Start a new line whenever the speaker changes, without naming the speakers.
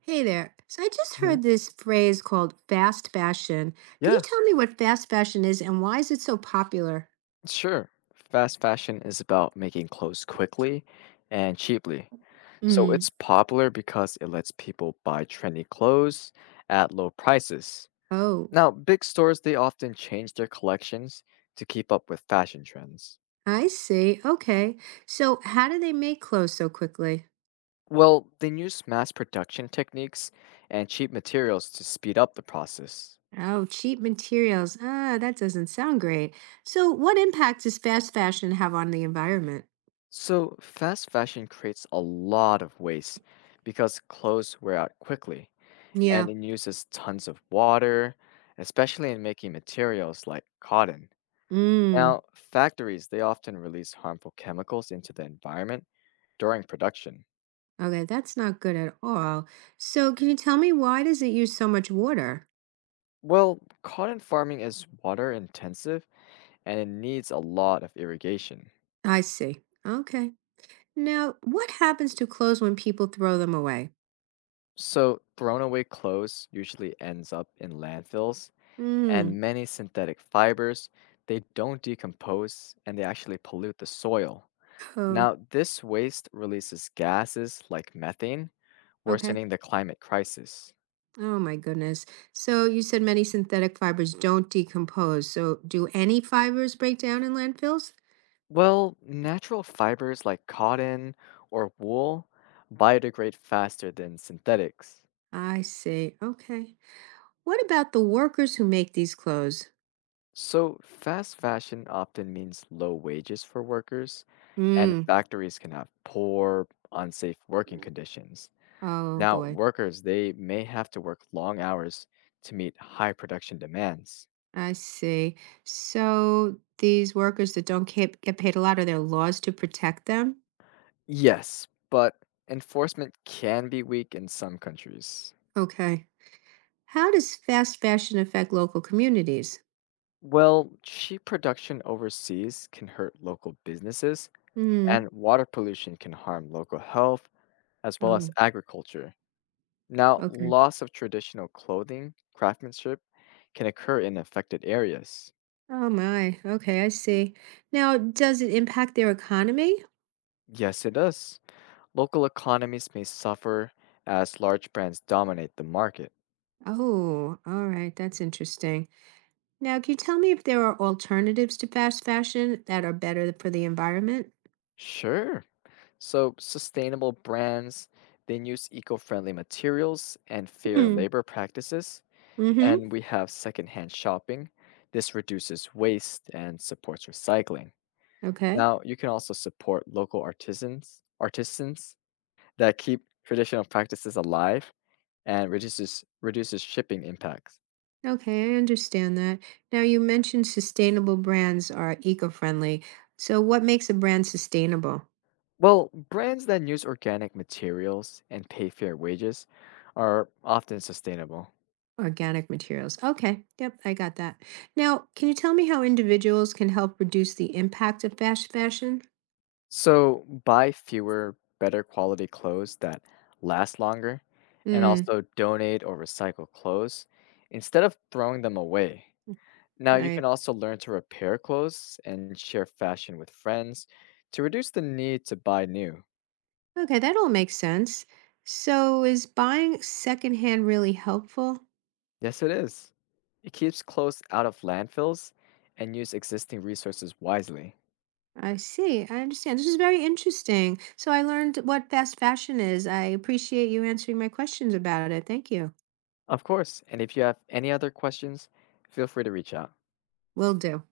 Hey there. So I just
Mhm.
heard this phrase called fast fashion. Could you
Yeah,
tell me what fast fashion is and why is it so popular?
sure. Fast fashion is about making clothes quickly and cheaply. So
Mm.
it's popular because it lets people buy trendy clothes at low prices.
Oh,
Now, big stores they often change their collections to keep up with fashion trends.
I see. Okay. So how do they make clothes so quickly?
Well, they use mass production techniques and cheap materials to speed up the process.
Oh, cheap materials. Ah, that doesn't sound great. So what impact does fast fashion have on the environment?
So, fast fashion creates a lot of waste because clothes wear out quickly, and
Yeah.
it uses tons of water, especially in making materials like cotton.
Mm.
Now, factories, they often release harmful chemicals into the environment during production.
Okay, that's not good at all. So can you tell me why does it use so much water?
Well, cotton farming is water intensive and it needs a lot of irrigation.
I see. Okay. Now, what happens to clothes when people throw them away?
So, thrown away clothes usually ends up in landfills,
Mm.
and many synthetic fibers, they don't decompose and they actually pollute the soil.
Oh,
Now, this waste releases gases like methane,
okay.
worsening the climate crisis.
Oh my goodness. So you said many synthetic fibers don't decompose. So do any fibers break down in landfills?
Well, natural fibers like cotton or wool biodegrade faster than synthetics.
I see. Okay. What about the workers who make these clothes?
So, fast fashion often means low wages for workers, and
Mm.
factories can have poor, unsafe working conditions.
Oh
Now,
boy.
workers, they may have to work long hours to meet high production demands.
I see. So these workers that don't get paid a lot, are there laws to protect them?
Yes, but enforcement can be weak in some countries.
Okay. How does fast fashion affect local communities?
Well, cheap production overseas can hurt local businesses,
Mm.
and water pollution can harm local health as well as
Oh,
agriculture. Now,
okay.
loss of traditional clothing, craftsmanship, can occur in affected areas.
Oh my. Okay, I see. Now, does it impact their economy?
Yes, it does. Local economies may suffer as large brands dominate the market.
Oh, all right. That's interesting. Now, can you tell me if there are alternatives to fast fashion that are better for the environment?
Sure. So, sustainable brands, they use eco-friendly materials and fair
Hmm.
labor practices,
Mm-hmm.
and we have secondhand shopping. This reduces waste and supports recycling.
Okay.
Now, you can also support local artisans, artisans that keep traditional practices alive and reduces shipping impacts.
Okay, I understand that. Now, you mentioned sustainable brands are eco-friendly. So, what makes a brand sustainable?
Well, brands that use organic materials and pay fair wages are often sustainable.
Organic materials. Okay. Yep, I got that. Now, can you tell me how individuals can help reduce the impact of fast fashion?
So buy fewer, better quality clothes that last longer, and
Hmm.
also donate or recycle clothes instead of throwing them away. Now, you can
Right.
also learn to repair clothes and share fashion with friends to reduce the need to buy new.
Okay, that all makes sense. So, is buying secondhand really helpful?
Yes, it is. It keeps clothes out of landfills and use existing resources wisely.
I see. I understand. This is very interesting. So, I learned what fast fashion is. I appreciate you answering my questions about it. Thank you.
Of course, and if you have any other questions, feel free to reach out.
Will do.